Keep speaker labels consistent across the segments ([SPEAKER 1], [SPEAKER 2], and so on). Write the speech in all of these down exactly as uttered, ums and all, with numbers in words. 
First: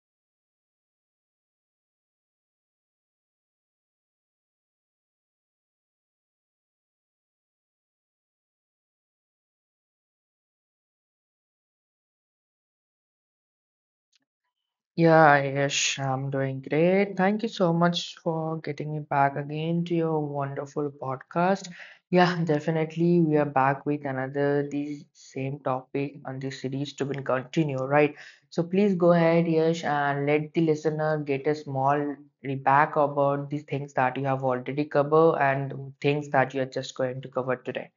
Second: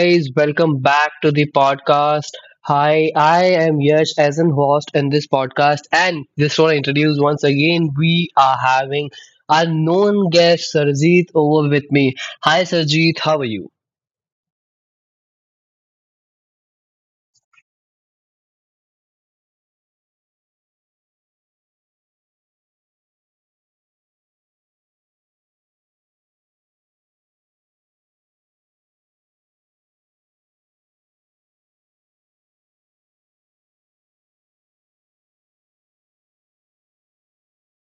[SPEAKER 1] guys. Welcome back to the podcast. Hi, I am Yash as an host in this podcast. And just want to introduce once again, we are having our known guest, Sarjeet, over with me. Hi, Sarjeet. How are you?
[SPEAKER 2] Yeah, Yash, I'm doing great. Thank you so much for getting me back again to your wonderful podcast. Yeah, definitely. We are back with another the same topic on the series to be continue, right? So please go ahead, Yash, and let the listener get a small recap about the things that you have already covered and things that you are just going to cover today.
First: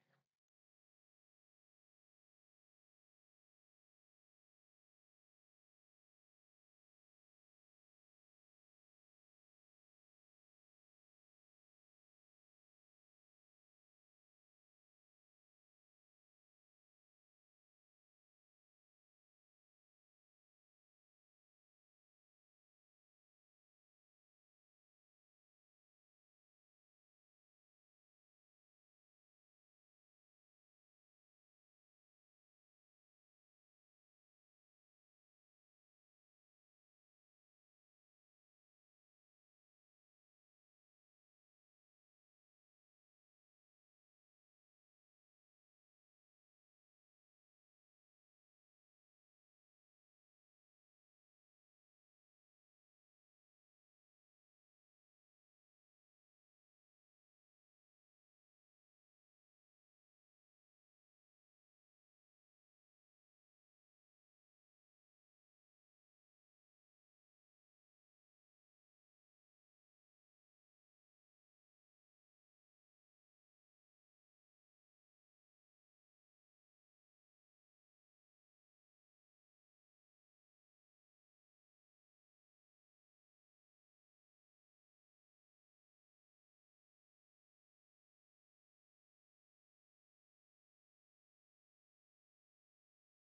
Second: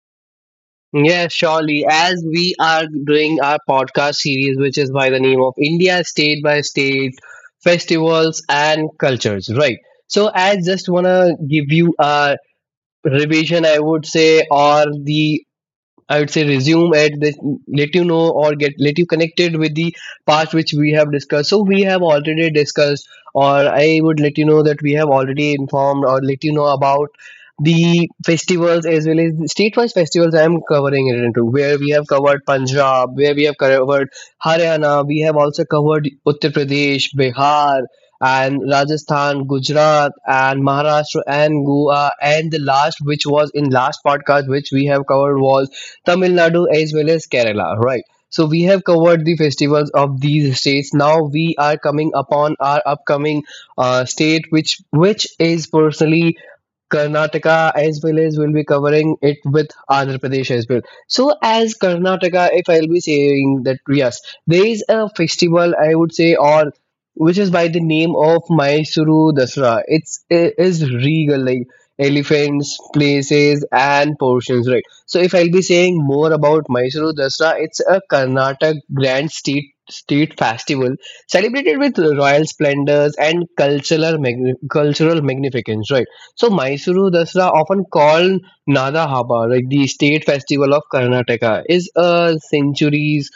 [SPEAKER 1] Yes, surely. As we are doing our podcast series, which is by the name of India State by State Festivals and Cultures, right? So, I just want to give you a revision, I would say, or the I would say resume at this, let you know or get let you connected with the part which we have discussed. So we have already discussed, or I would let you know that we have already informed or let you know about the festivals as well as the state-wise festivals. I am covering it into where we have covered Punjab, where we have covered Haryana, we have also covered Uttar Pradesh, Bihar. And Rajasthan, Gujarat, and Maharashtra, and Goa, and the last, which was in last podcast, which we have covered was Tamil Nadu as well as Kerala, right? So we have covered the festivals of these states. Now we are coming upon our upcoming uh, state, which which is personally Karnataka as well as we'll be covering it with Andhra Pradesh as well. So as Karnataka, if I'll be saying that yes, there is a festival I would say or which is by the name of Mysuru Dasra. It's it is regal like elephants, places and portions, right? So if I'll be saying more about Mysuru Dasra, it's a Karnataka grand state state festival celebrated with royal splendors and cultural magni- cultural magnificence, right? So Mysuru Dasra, often called Nada Haba, like the state festival of Karnataka, is a centuries-old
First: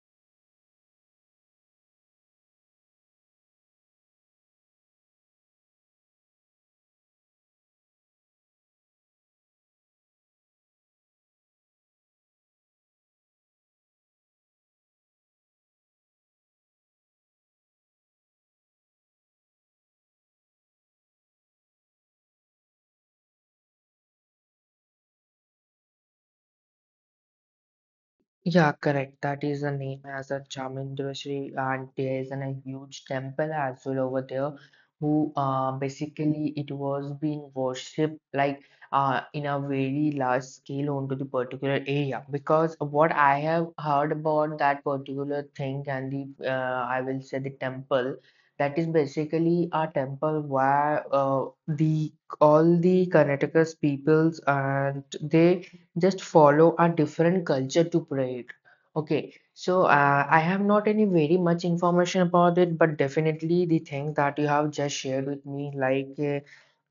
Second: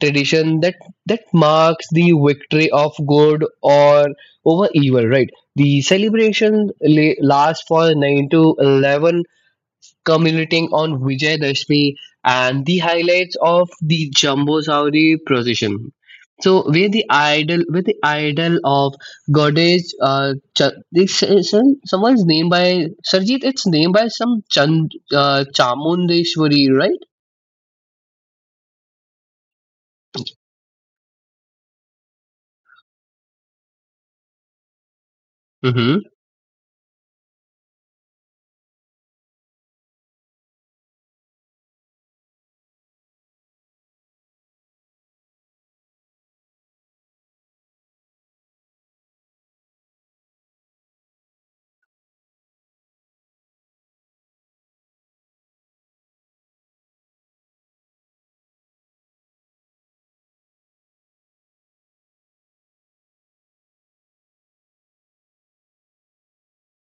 [SPEAKER 1] tradition that that marks the victory of good or over evil. Right. The celebration la- lasts for nine to eleven, culminating on Vijayadashmi and the highlights of the Jambusavri procession. So where the idol, where the idol of goddess, uh, Ch- this is some- someone's name by Sarjit. It's named by some Chand, uh, Chamundeshwari,
[SPEAKER 2] Yeah, correct. That is the name as a Chamundeshwari, and there is an, a huge temple as well over there. Who uh,
[SPEAKER 1] right?
[SPEAKER 2] basically it was being worshipped like uh, in a very large scale onto the particular area because what I have heard about that particular thing and the uh, I will say the temple that is basically a temple where uh, the all the Karnataka's peoples and they just follow a different culture to pray it. Okay, so uh, I have not any very much information about it, but definitely the thing that you have just shared with me, like uh,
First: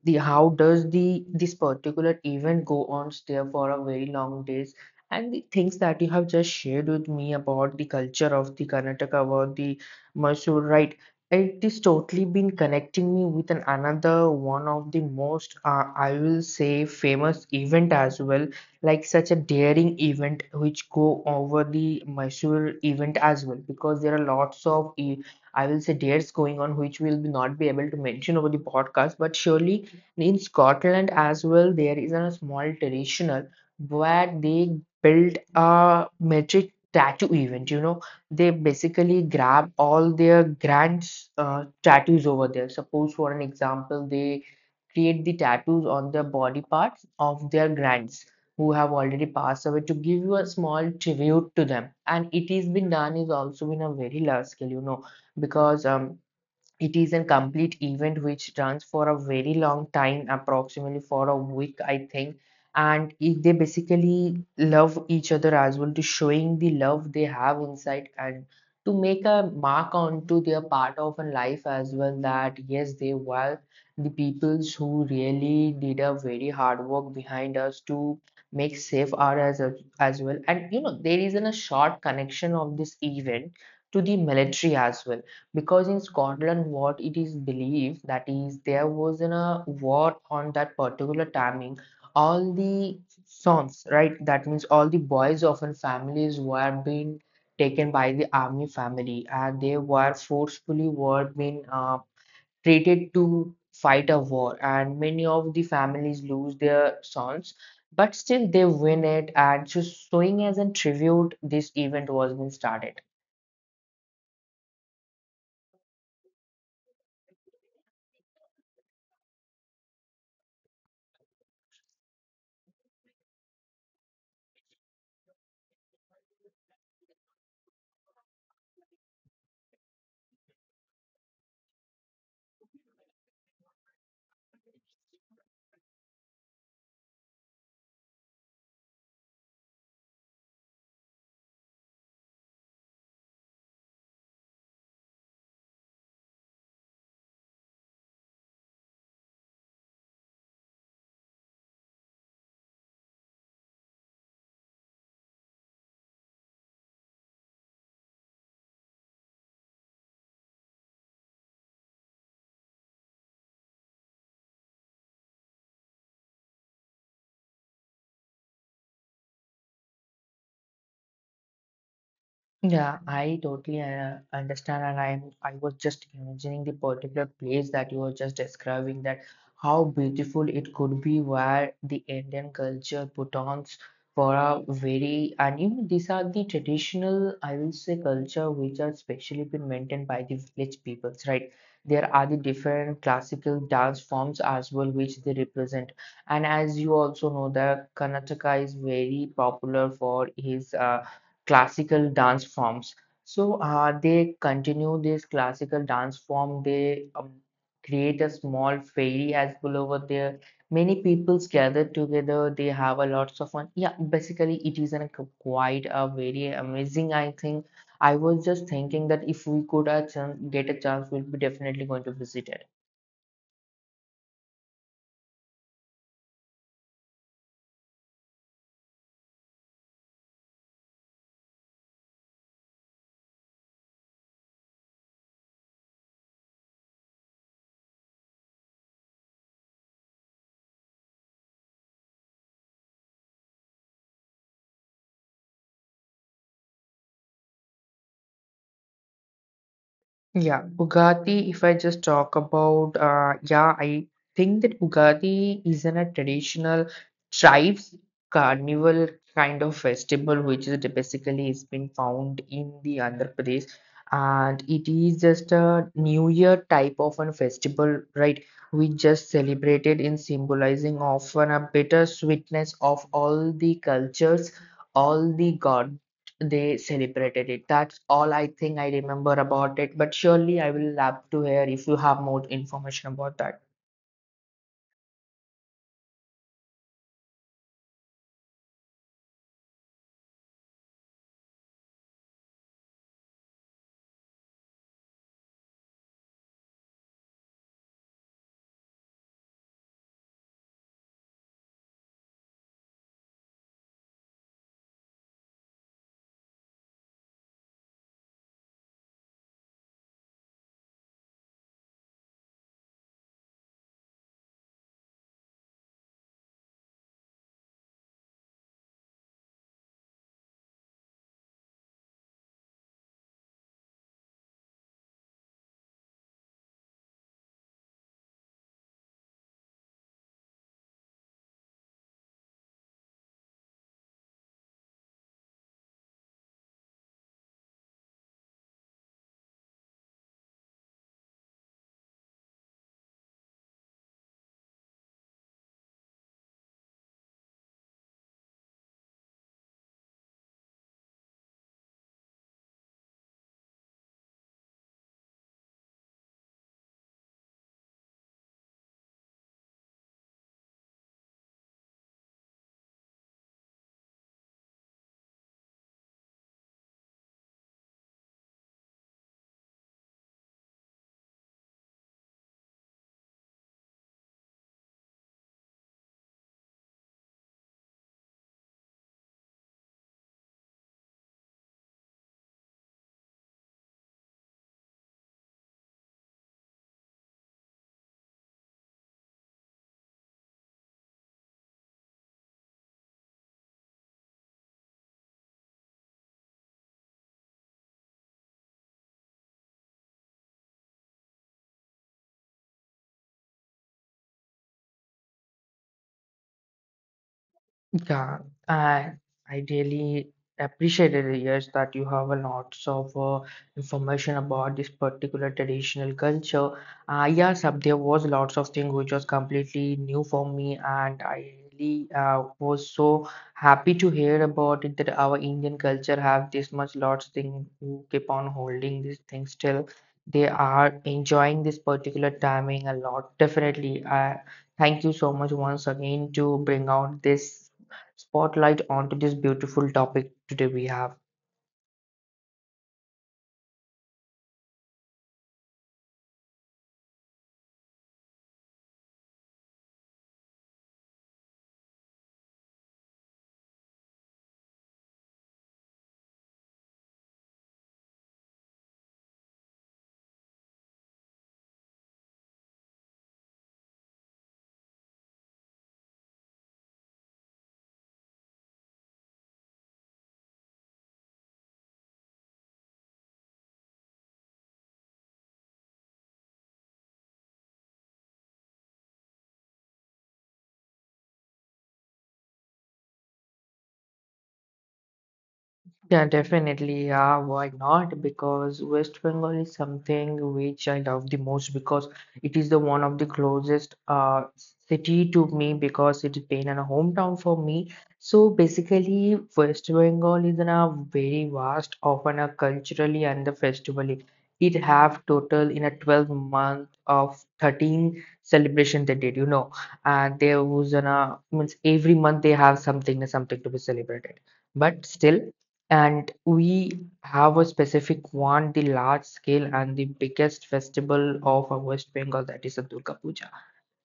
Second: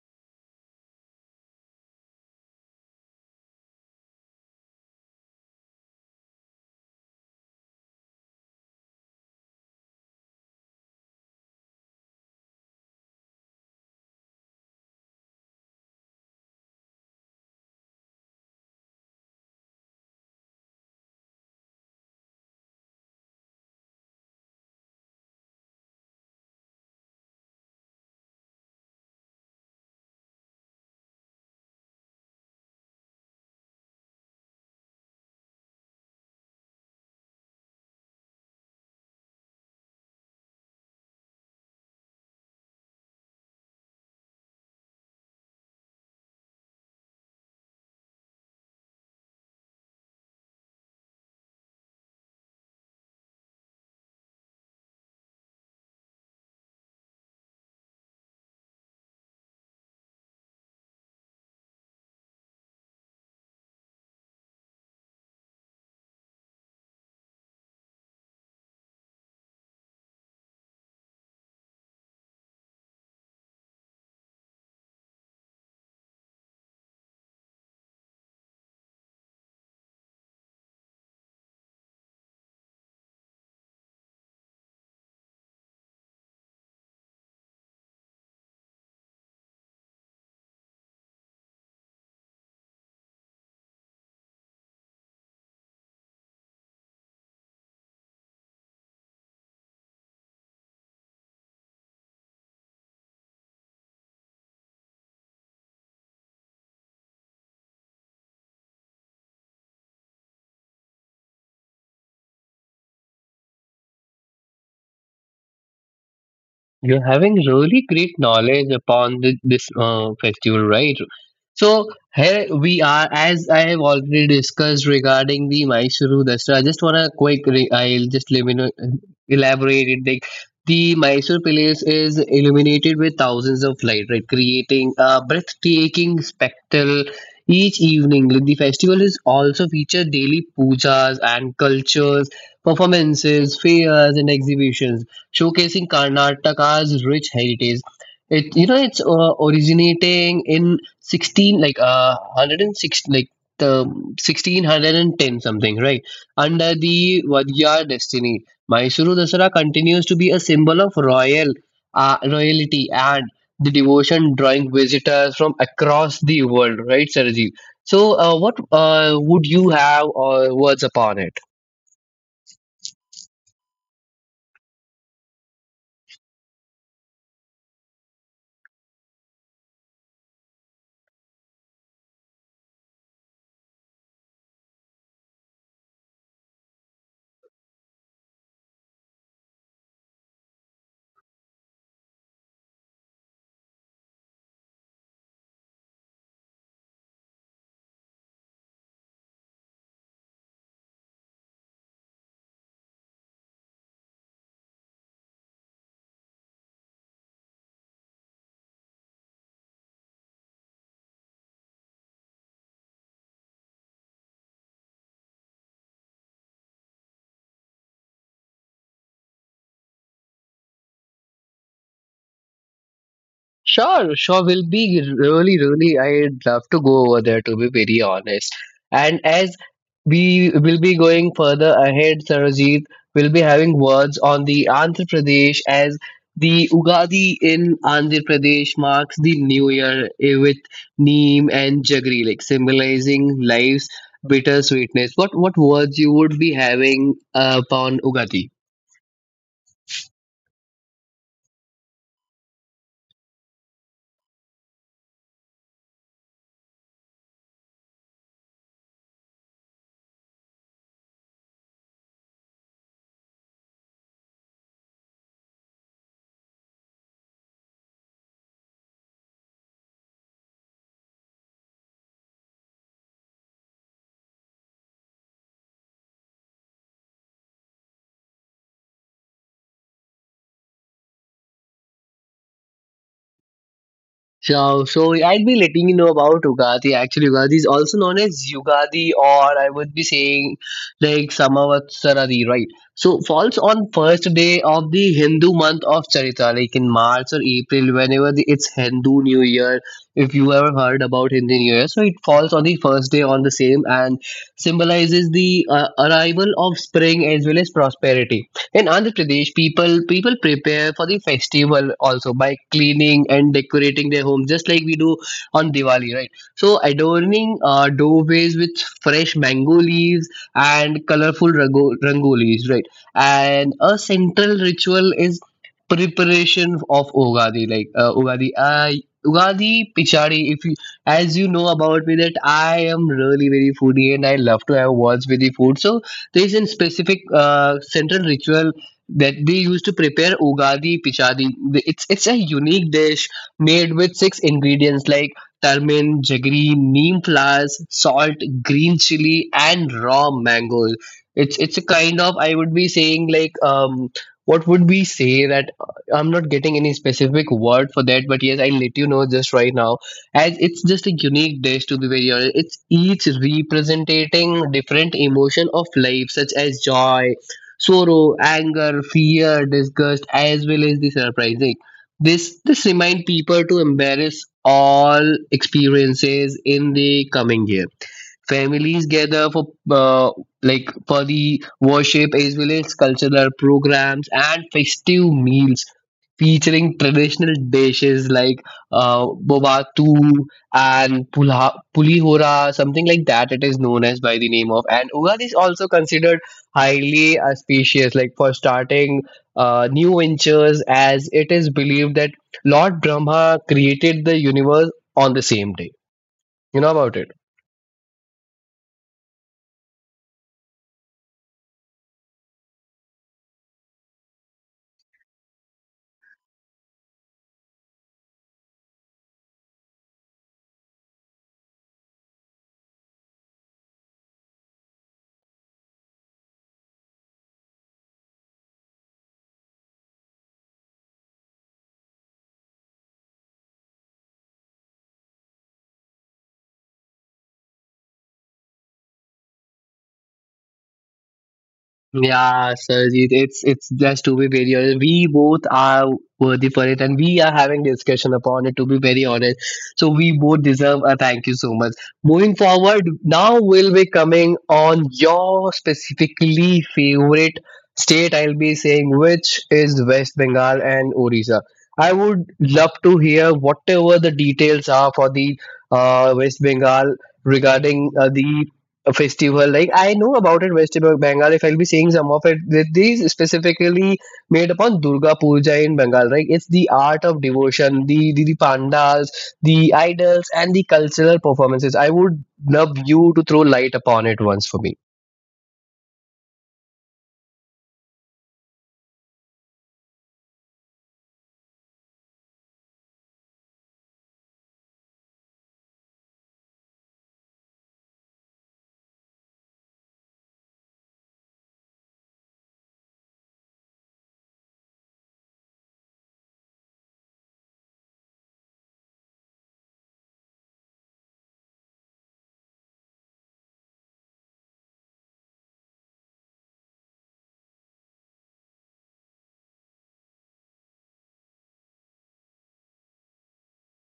[SPEAKER 2] the how does the this particular event go on there for a very long days, and the things that you have just shared with me about the culture of the Karnataka, about the Mysore, right? It is totally been connecting me with an another one of the most uh, I will say famous event as well like such a daring event which go over the Mysore event as well because there are lots of e- I will say dares going on which we'll be not be able to mention over the podcast, but surely in Scotland as well there is a small traditional where they build a metric tattoo event, you know. They basically grab all their grand uh, tattoos over there. Suppose for an example, they create the tattoos on their body parts of their grands who have already passed away to give you a small tribute to them, and it has been done is also been a very large scale, you know, because um it is a complete event which runs for a very long time, approximately for a week, I think. And it, they basically love each other as well to showing the love they have inside and to make a mark onto their part of a life as well that yes, they were the peoples who really did a very hard work behind us to make safe our as, as well. And you know, there is a short connection of this event to the military as well because in Scotland, what it is believed that is there was in a war on that particular timing. All the sons, right? That means all the boys of an families were being taken by the army family, and they were forcefully were being uh, treated to fight a war. And many of the families lose their sons, but still they win it. And just showing as a tribute, this event was being started.
[SPEAKER 1] You're having really great knowledge upon the, this uh, festival, right? So here we are, as I have already discussed regarding the Mysuru Dasra. I just wanna quick, re- I'll just limino- elaborate it. Like the Mysore Palace is illuminated with thousands of light, right, creating a breathtaking spectacle each evening. Like, the festival is also featured daily pujas and cultures, performances, fairs, and exhibitions showcasing Karnataka's rich heritage. It you know it's uh, originating in sixteen, like uh one hundred six, like the sixteen ten something, right, under the Vadya Dynasty. Mysuru Dasara continues to be a symbol of royal uh, royalty and the devotion, drawing visitors from across the world, right, Sarajeev? So, uh, what uh, would you have uh, words upon it?
[SPEAKER 2] Yeah, I totally uh, understand, and I'm I was just imagining the particular place that you were just describing, that how beautiful it could be where the Indian culture put on for a very, and even these are the traditional I will say culture which are specially been maintained by the village peoples, right? There are the different classical dance forms as well which they represent, and as you also know that Karnataka is very popular for his uh, classical dance forms. So uh, they continue this classical dance form. They um, create a small fairy as well over there. Many peoples gather together. They have a lots of fun. Yeah, basically it is an, q- quite a very amazing. I think I was just thinking that if we could a chance, get a chance, we'll be definitely going to visit it.
[SPEAKER 1] Sure, sure. Will be really, really. I'd love to go over there, to be very honest. And as we will be going further ahead, Sarojit, will be having words on the Andhra Pradesh, as the Ugadi in Andhra Pradesh marks the new year, eh, with neem and jaggery, like symbolizing life's bitter sweetness. What what words you would be having uh, upon Ugadi?
[SPEAKER 2] Yeah, Bugatti, if I just talk about, uh, yeah, I think that Bugatti isn't a traditional tribes carnival kind of festival, which is basically has been found in the Andhra Pradesh, and it is just a New Year type of a festival, right? We just celebrated in symbolizing often a bitter sweetness of all the cultures, all the god they celebrated it. That's all I think I remember about it. But surely I will love to hear if you have more information about that.
[SPEAKER 1] So, so I'll be letting you know about Ugadi. Actually, Ugadi is also known as Yugadi, or I would be saying like Samavatsaradi, right? So, falls on first day of the Hindu month of Charitra, like in March or April, whenever the, it's Hindu New Year. If you ever heard about Hindi New Year, so it falls on the first day on the same and symbolizes the uh, arrival of spring as well as prosperity. In Andhra Pradesh, people people prepare for the festival also by cleaning and decorating their home, just like we do on Diwali, right? So adorning uh, doorways with fresh mango leaves and colorful rango- rangolis, right? And a central ritual is preparation of Ugadi, like uh, Ugadi. I Ugadi Pichadi, if you, as you know about me, that I am really very foodie and I love to have words with the food. So there is a specific uh, central ritual that they use to prepare ugadi pichadi. It's it's a unique dish made with six ingredients like turmeric, jaggery, neem flowers, salt, green chili, and raw mango. It's it's a kind of, I would be saying, like um what would we say that, uh, I'm not getting any specific word for that, but yes, I'll let you know just right now, as it's just a unique dish, to be very honest. It's each representing different emotion of life, such as joy, sorrow, anger, fear, disgust, as well as the surprising. This this remind people to embrace all experiences in the coming year. Families gather for uh, like for the worship, as well as cultural programs and festive meals featuring traditional dishes like uh, bobatu and pulha- pulihora, something like that. It is known as by the name of. And Ugadi is also considered highly auspicious, like for starting uh, new ventures, as it is believed that Lord Brahma created the universe on the same day. You know about it.
[SPEAKER 2] Yeah, I I really appreciated, yes, that you have a lots of uh, information about this particular traditional culture. Uh, yes, uh, there was lots of things which was completely new for me, and I really uh, was so happy to hear about it, that our Indian culture have this much lots thing who keep on holding this thing still. They are enjoying this particular timing a lot. Definitely, I thank you so much once again to bring out this spotlight onto this beautiful topic today we have.
[SPEAKER 1] Yeah, Sarjeet, it's it's just, to be very honest, we both are worthy for it, and we are having discussion upon it. To be very honest, so we both deserve a thank you so much. Moving forward, now we'll be coming on your specifically favorite state. I'll be saying, which is West Bengal and Orissa. I would love to hear whatever the details are for the uh, West Bengal regarding uh, the a festival. Like I know about it, West Bengal. If I'll be seeing some of it, th- these specifically made upon Durga Puja in Bengal. Right, it's the art of devotion, the the, the pandals, the idols, and the cultural performances. I would love you to throw light upon it once for me.
[SPEAKER 2] Yeah, definitely. Yeah, why not? Because West Bengal is something which I love the most because it is the one of the closest uh city to me because it's been a hometown for me. So basically, West Bengal is in a very vast, often a culturally and the festivally. It have total in a twelve month of thirteen celebration they did, you know. And there was an uh, means every month they have something something to be celebrated. But still. And we have a specific one, the large scale and the biggest festival of our West Bengal, that is a Durga Puja.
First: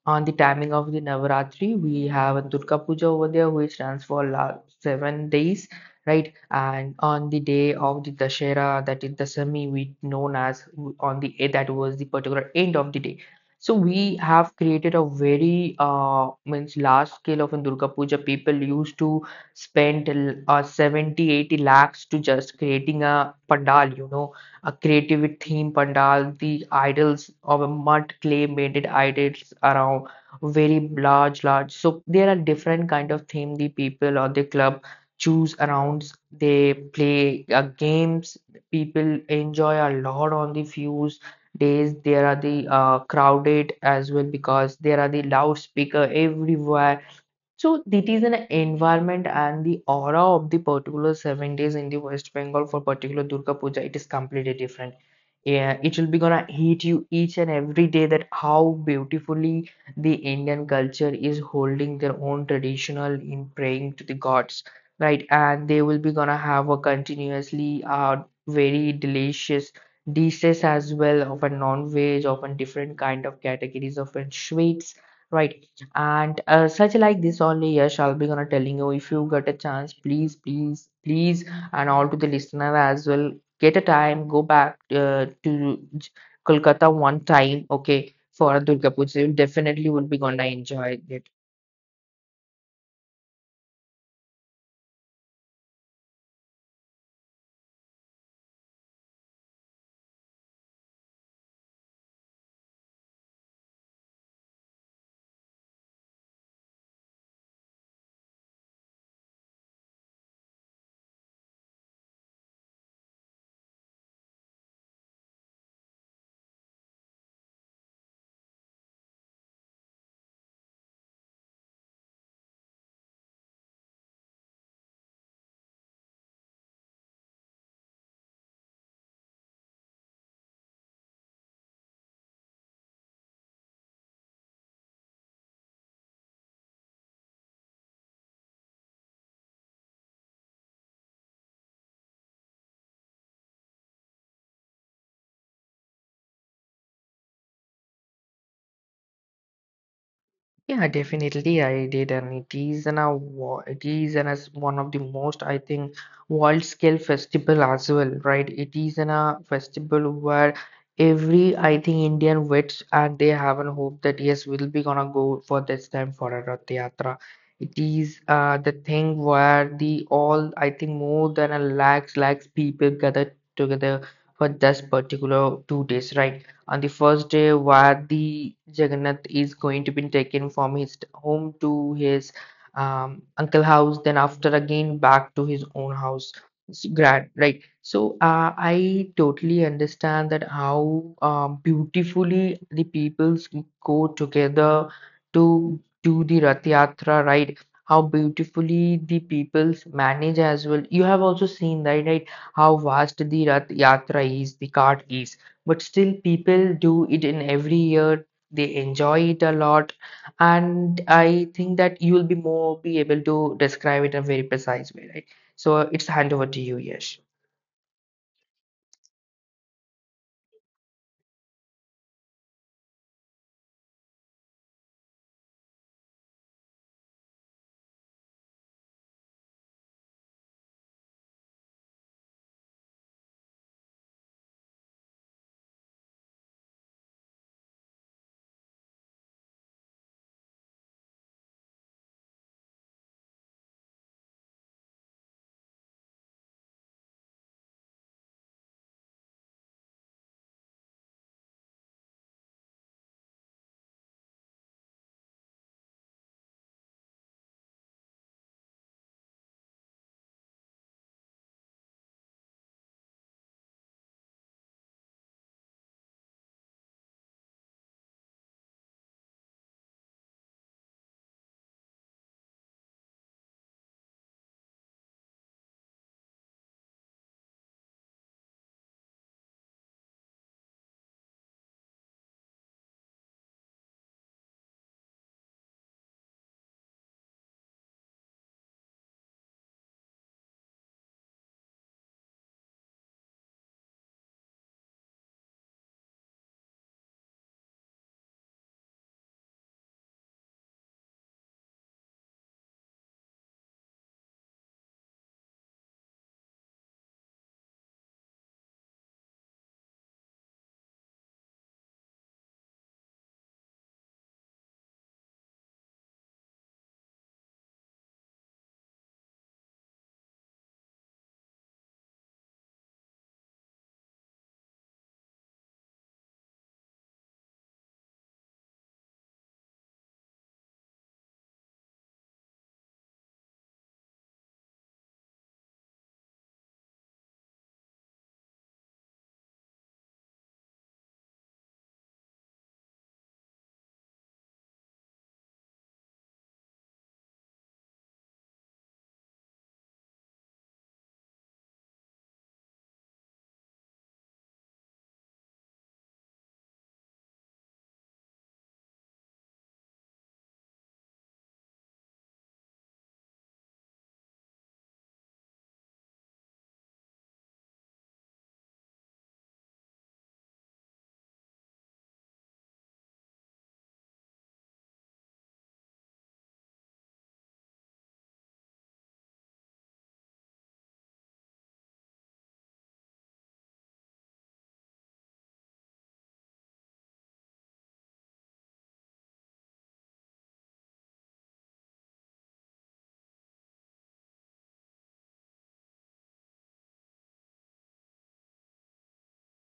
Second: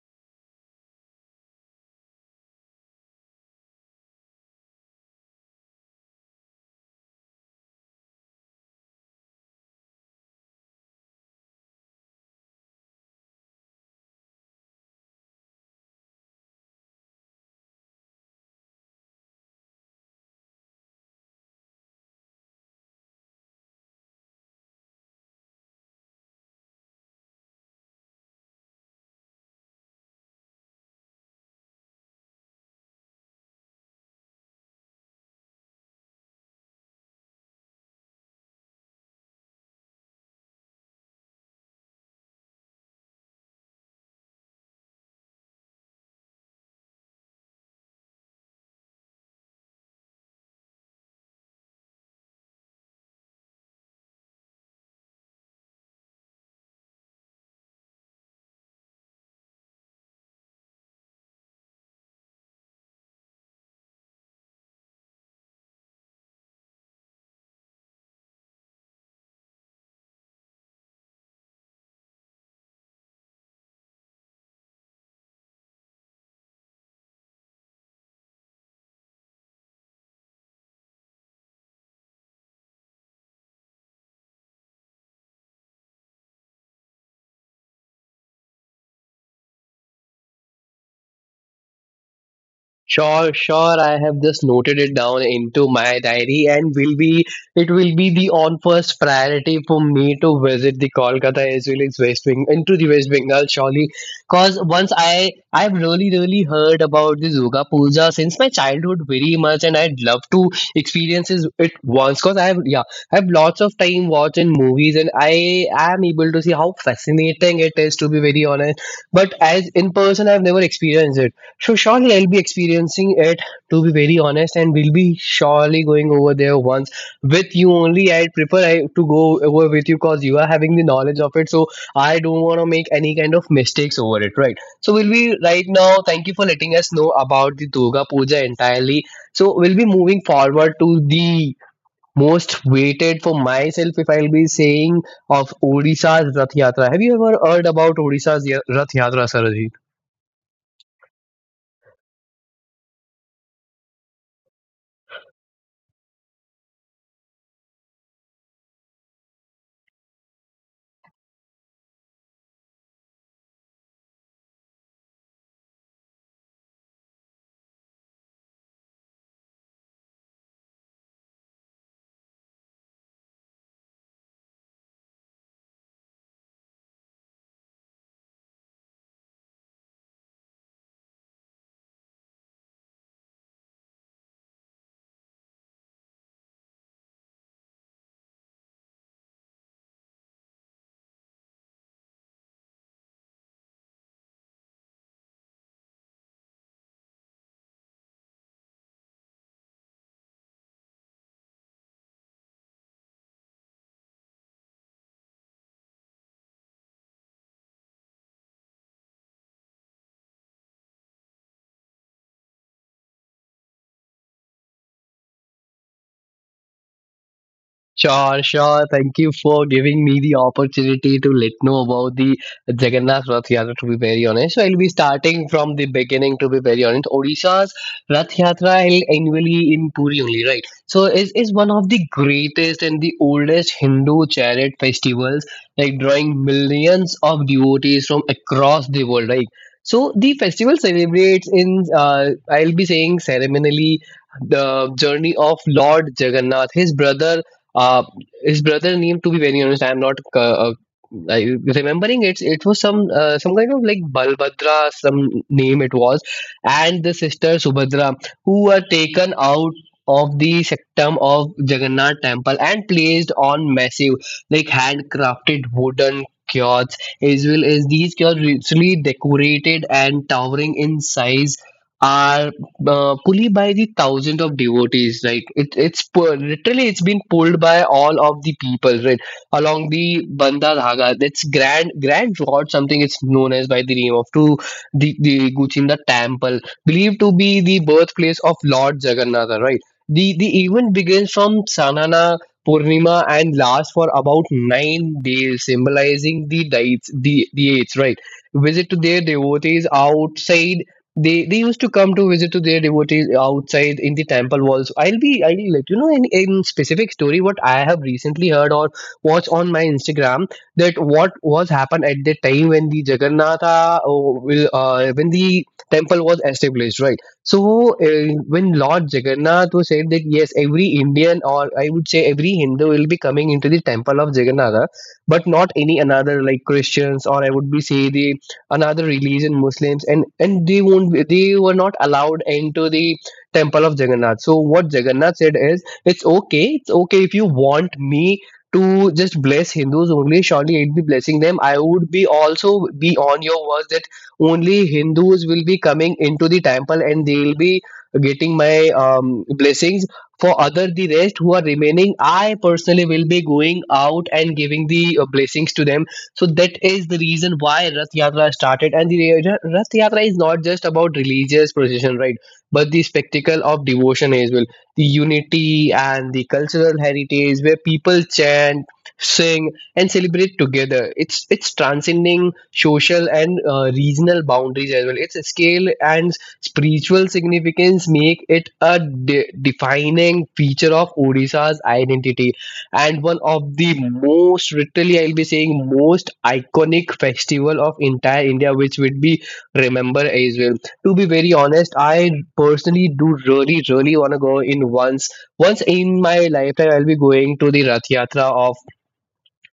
[SPEAKER 2] On the timing of the Navaratri, we have a Durga Puja over there, which runs for la seven days, right? And on the day of the Dashera, that is Dasami, we known as on the eh, that was the particular end of the day. So we have created a very uh means large scale of a Durga Puja. People used to spend uh, seventy, eighty lakhs to just creating a pandal, you know, a creative theme pandal, the idols of a mud clay made it idols around very large, large. So there are different kind of theme the people or the club choose around. They play uh, games. People enjoy a lot on the fuse days. There are the uh, crowded as well because there are the loudspeaker everywhere, so that is an environment and the aura of the particular seven days in the West Bengal for particular Durga Puja. It is completely different. Yeah, it will be gonna hit you each and every day, that how beautifully the Indian culture is holding their own traditional in praying to the gods, right? And they will be gonna have a continuously uh very delicious dishes as well of a non-veg, of a different kind of categories of uh, sweets. Right, and uh, such like this only, yes, I'll be gonna telling you, if you get a chance, please, please, please, and all to the listener as well. Get a time, go back uh, to J- Kolkata one time, okay, for Durga Puja. You definitely will be gonna enjoy it.
[SPEAKER 1] Sure, sure. I have just noted it down into my diary, and will be, it will be the on first priority for me to visit the Kolkata as well as West Bengal into the West Bengal surely. Cause once I I've really really heard about this Durga Puja since my childhood very much, and I'd love to experience is- it once. Cause I have, yeah, I have lots of time watching movies, and I am able to see how fascinating it is, to be very honest. But as in person I've never experienced it, so surely I'll be experiencing it, to be very honest, and we'll be surely going over there once with you only. I'd prefer I, to go over with you, because you are having the knowledge of it, so I don't want to make any kind of mistakes over it, right? So we'll be right now. Thank you for letting us know about the Durga Puja entirely. So we'll be moving forward to the most waited for myself, if I'll be saying, of Odisha's Rath Yatra. Have you ever heard about Odisha's Ya- Rath Yatra, Saraji?
[SPEAKER 2] Yeah, definitely I did, and it is an a wo- it is an as one of the most I think world scale festival as well, right? It is an a festival where every I think Indian waits and they have an hope that yes, we'll be gonna go for this time for a Rath Yatra. It is uh the thing where the all I think more than a lakhs lakhs people gathered together for this particular two days, right? On the first day, Vadi Jagannath is going to be taken from his home to his um, uncle house, then after again back to his own house. It's grand, right? So uh, I totally understand that how um, beautifully the peoples go together to do the Rath Yatra, right? How beautifully the peoples manage as well. You have also seen, right, right, how vast the Rath Yatra is, the cart is, but still people do it in every year, they enjoy it a lot, and I think that you will be more be able to describe it in a very precise way, right? So it's hand over to you, Yash.
[SPEAKER 1] Sure, sure. Thank you for giving me the opportunity to let know about the Jagannath Rath Yatra. To be very honest, so I'll be starting from the beginning. To be very honest, Odisha's Rath Yatra, held annually in Puri only, right? So is is one of the greatest and the oldest Hindu chariot festivals, like drawing millions of devotees from across the world, right? So the festival celebrates in, uh, I'll be saying, ceremonially the journey of Lord Jagannath, his brother, uh his brother name, to be very honest, I am not uh, uh, I, remembering it. It was some, uh, some kind of like Balbhadra, some name it was, and the sister Subhadra, who were taken out of the sanctum of Jagannath temple and placed on massive like handcrafted wooden kiosks, as well as these kiosks, richly decorated and towering in size, are uh, pulley by the thousands of devotees. Like it, it's pu- literally it's been pulled by all of the people, right? Along the Bandha Dhaga, that's grand grand rod, something it's known as by the name of, to the the Guchinda Temple, believed to be the birthplace of Lord Jagannatha, right? The the event begins from Sanana Purnima and lasts for about nine days, symbolizing the dates, the, the eights, right? Visit to their devotees outside. They they used to come to visit to their devotees outside in the temple walls. I'll be, I'll let you know in, in specific story what I have recently heard or watched on my Instagram, that what was happened at the time when the Jagannatha, oh, will uh, when the temple was established, right? So, uh, when Lord Jagannath was said that yes, every Indian, or I would say every Hindu will be coming into the temple of Jagannatha, but not any another like Christians, or I would be say the another religion, Muslims, and and they won't be- they were not allowed into the temple of Jagannath. So what Jagannath said is, it's okay, it's okay, if you want me to just bless Hindus only, surely I'd be blessing them. I would be also be on your words that only Hindus will be coming into the temple and they'll be getting my um, blessings. For other the rest who are remaining, I personally will be going out and giving the uh, blessings to them. So that is the reason why Rath Yatra started. And the Ra- Rath Yatra is not just about religious procession, right? But the spectacle of devotion as well. The unity and the cultural heritage where people chant, sing, and celebrate together. It's it's transcending social and uh, regional boundaries as well. Its scale and spiritual significance make it a de- defining feature of Odisha's identity, and one of the most, literally I'll be saying, most iconic festival of entire India which would be remember as well. To be very honest, I personally do really really wanna go in once. Once in my lifetime I'll be going to the Rath Yatra of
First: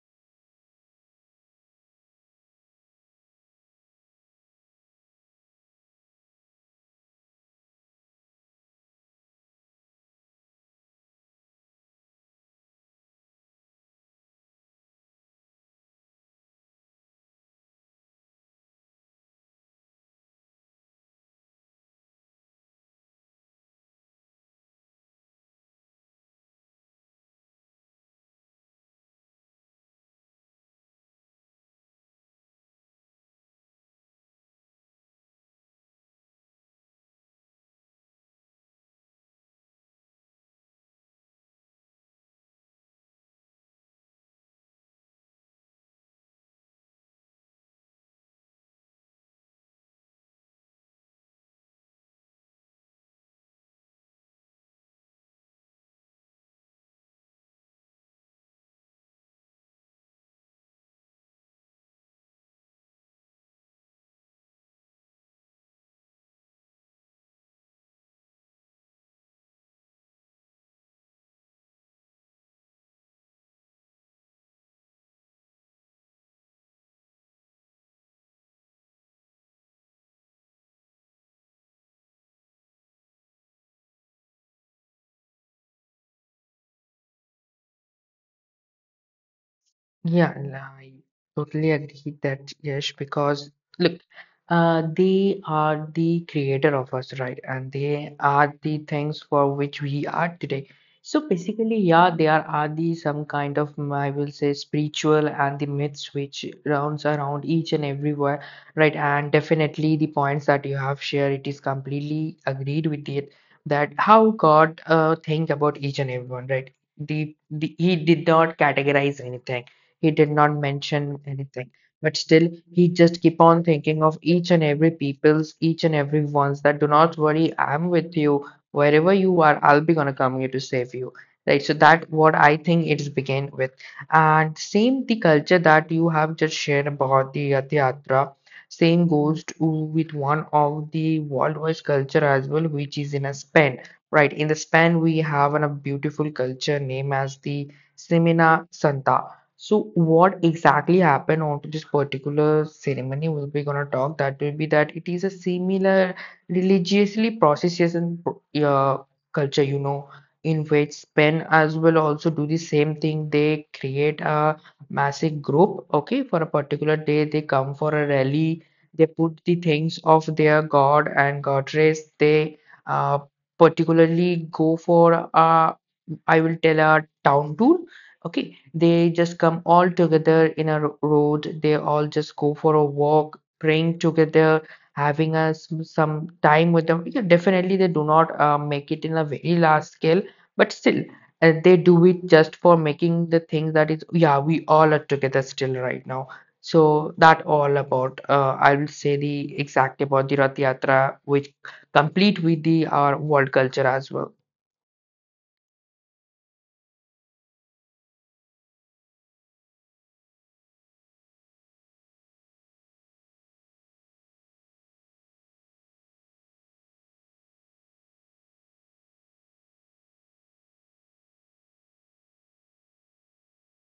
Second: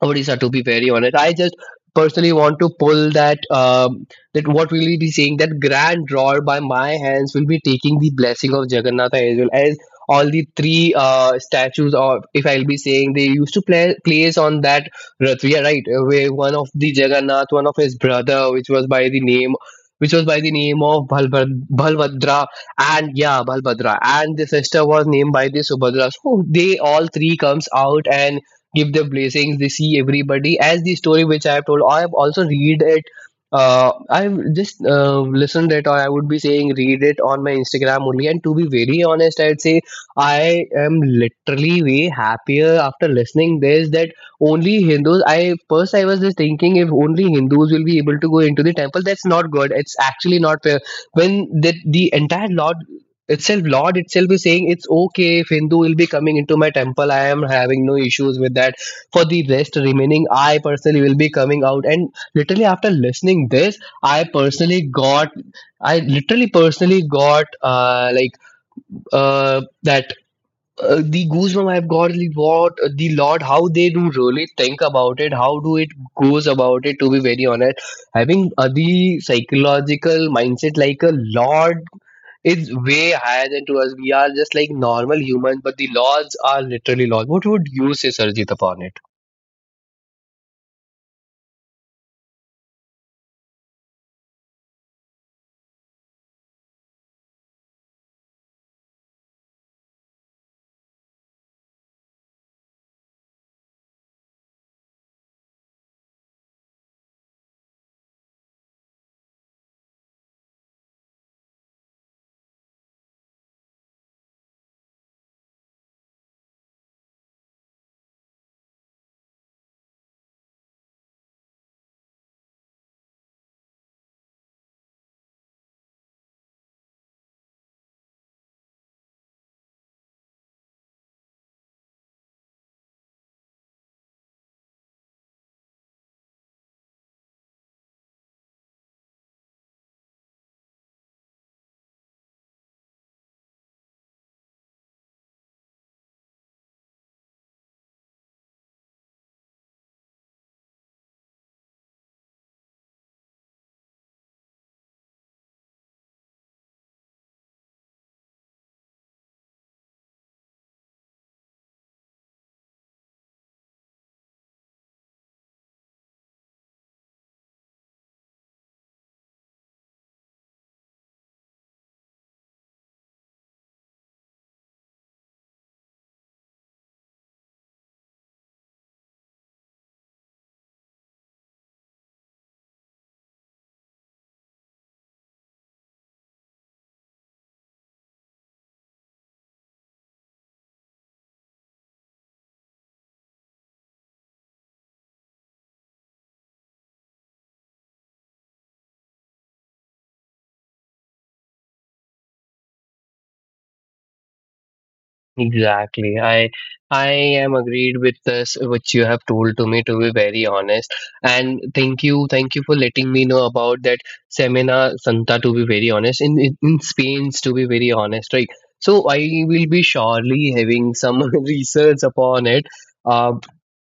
[SPEAKER 1] Odisha, to be very honest. I just personally want to pull that, um, that what will we be saying, that grand draw by my hands, will be taking the blessing of Jagannatha as well as all the three uh, statues, or if I'll be saying they used to play, place on that Ratviya, right? Uh, where one of the Jagannath, one of his brother, which was by the name which was by the name of Balbhad- Balbhadra. And yeah, Balbhadra, and the sister was named by the Subhadra. So they all three comes out and give their blessings. They see everybody. As the story which I have told, I have also read it. Uh, I've just uh, listened it, or I would be saying read it on my Instagram only. And to be very honest, I'd say I am literally way happier after listening this, that only Hindus. I first, I was just thinking, if only Hindus will be able to go into the temple. That's not good. It's actually not fair. When the the entire lot itself, lord itself is saying, it's okay if Hindu will be coming into my temple, I am having no issues with that. For the rest remaining, I personally will be coming out and literally after listening this, I personally got, I literally personally got uh, like uh, that uh, the goosebump I've got, like, what the Lord, how they do really think about it, how do it goes about it, to be very honest. Having uh, the psychological mindset like a Lord, it's way higher than to us. We are just like normal humans, but the laws are literally laws. What would you say, Sarjit, upon it?
[SPEAKER 2] Yeah, and I totally agree that yes, because look, uh, they are the creator of us, right? And they are the things for which we are today. So basically, yeah, they are, are the some kind of mm, I will say spiritual and the myths which rounds around each and everywhere, right? And definitely the points that you have shared, it is completely agreed with it, that how God uh, think about each and everyone, right? The, the he did not categorize anything, he did not mention anything. But still, he just keep on thinking of each and every people's, each and every ones that do not worry, I'm with you. Wherever you are, I'll be gonna come here to save you. Right. So that what I think it's begin with. And same the culture that you have just shared about the Rath Yatra, same goes to with one of the worldwide culture as well, which is in a Spain. Right, in the Spain we have an, a beautiful culture name as the Semana Santa. So what exactly happened onto this particular ceremony, we will be gonna talk, that will be that it is a similar religiously procession uh, culture, you know, in which Spain as well also do the same thing. They create a massive group, okay, for a particular day they come for a rally. They put the things of their god and goddess. They uh, particularly go for a, I will tell, a town tour, okay. They just come all together in a ro- road. They all just go for a walk, praying together, having us some time with them. Yeah, definitely, they do not uh, make it in a very large scale, but still, uh, they do it just for making the thing that is, yeah, we all are together still right now. So that all about uh, I will say the exact about the Rath Yatra, which complete with the our world culture as well.
[SPEAKER 1] Exactly. I I am agreed with this which you have told to me, to be very honest. And thank you, thank you for letting me know about that Semina Santa, to be very honest. In in, in Spain, to be very honest, right? So I will be surely having some research upon it. Um.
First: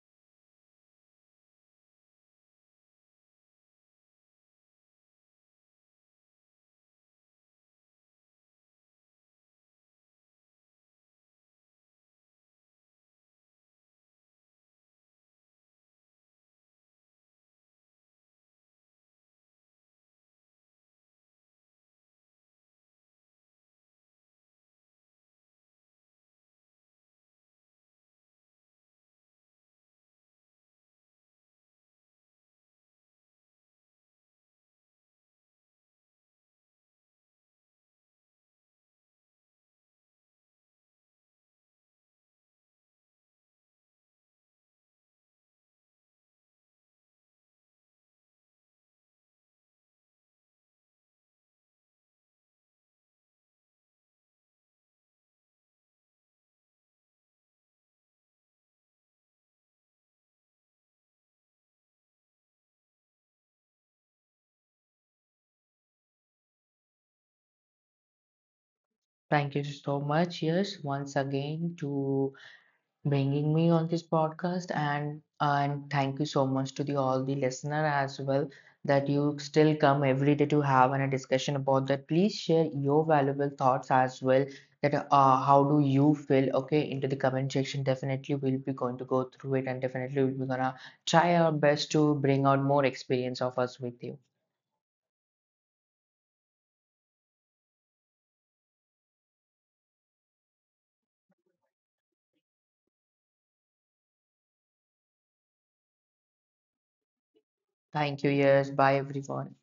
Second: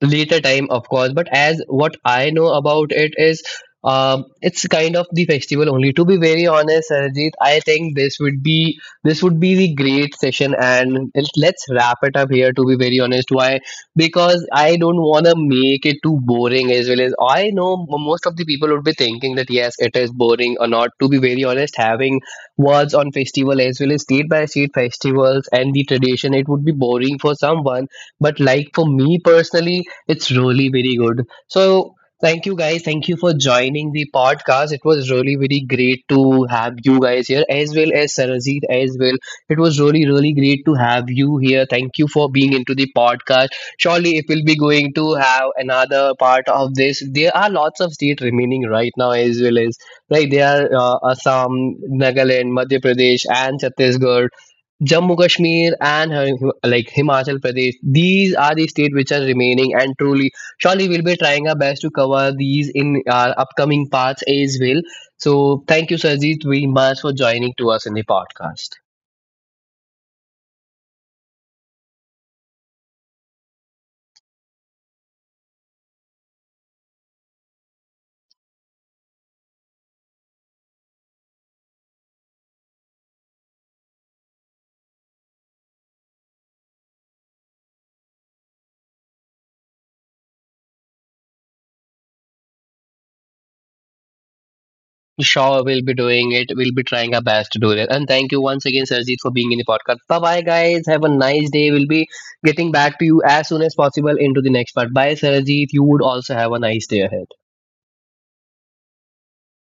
[SPEAKER 1] Later time, of course, but as what I know about it is, um, it's kind of the festival only, to be very honest. Sarajit, I think this would be, this would be the great session, and it- let's wrap it up here, to be very honest. Why? Because I don't want to make it too boring, as well as I know, m- most of the people would be thinking that yes, it is boring or not, to be very honest, having words on festival as well as state by state festivals and the tradition, it would be boring for someone, but like for me personally, it's really very good. So, thank you guys. Thank you for joining the podcast. It was really very great to have you guys here, as well as Sarajit as well. It was really, really great to have you here. Thank you for being into the podcast. Surely, if we'll be going to have another part of this, there are lots of state remaining right now, as well as, right, there are uh, Assam, Nagaland, Madhya Pradesh, and Chhattisgarh. Jammu Kashmir and Hi- like Himachal Pradesh. These are the states which are remaining, and truly, surely we'll be trying our best to cover these in our upcoming parts as well. So, thank you, Sarjeet, very much for joining to us in the podcast.
[SPEAKER 2] Thank you so much. Yes, once again to bringing me on this podcast, and and thank you so much to the all the listener as well, that you still come every day to have a discussion about that. Please share your valuable thoughts as well, that uh, how do you feel, okay, into the comment section. Definitely we'll be going to go through it, and definitely we'll be gonna try our best to bring out more experience of us with you.
[SPEAKER 1] Sure, we'll be doing it. We'll be trying our best to do it. And thank you once again, Sarjeet, for being in the podcast. Bye bye, guys. Have a nice day. We'll be getting back to you as soon as possible into the next part. Bye, Sarjeet. You would also have a nice day ahead.
[SPEAKER 2] Thank you. Yes, bye everyone.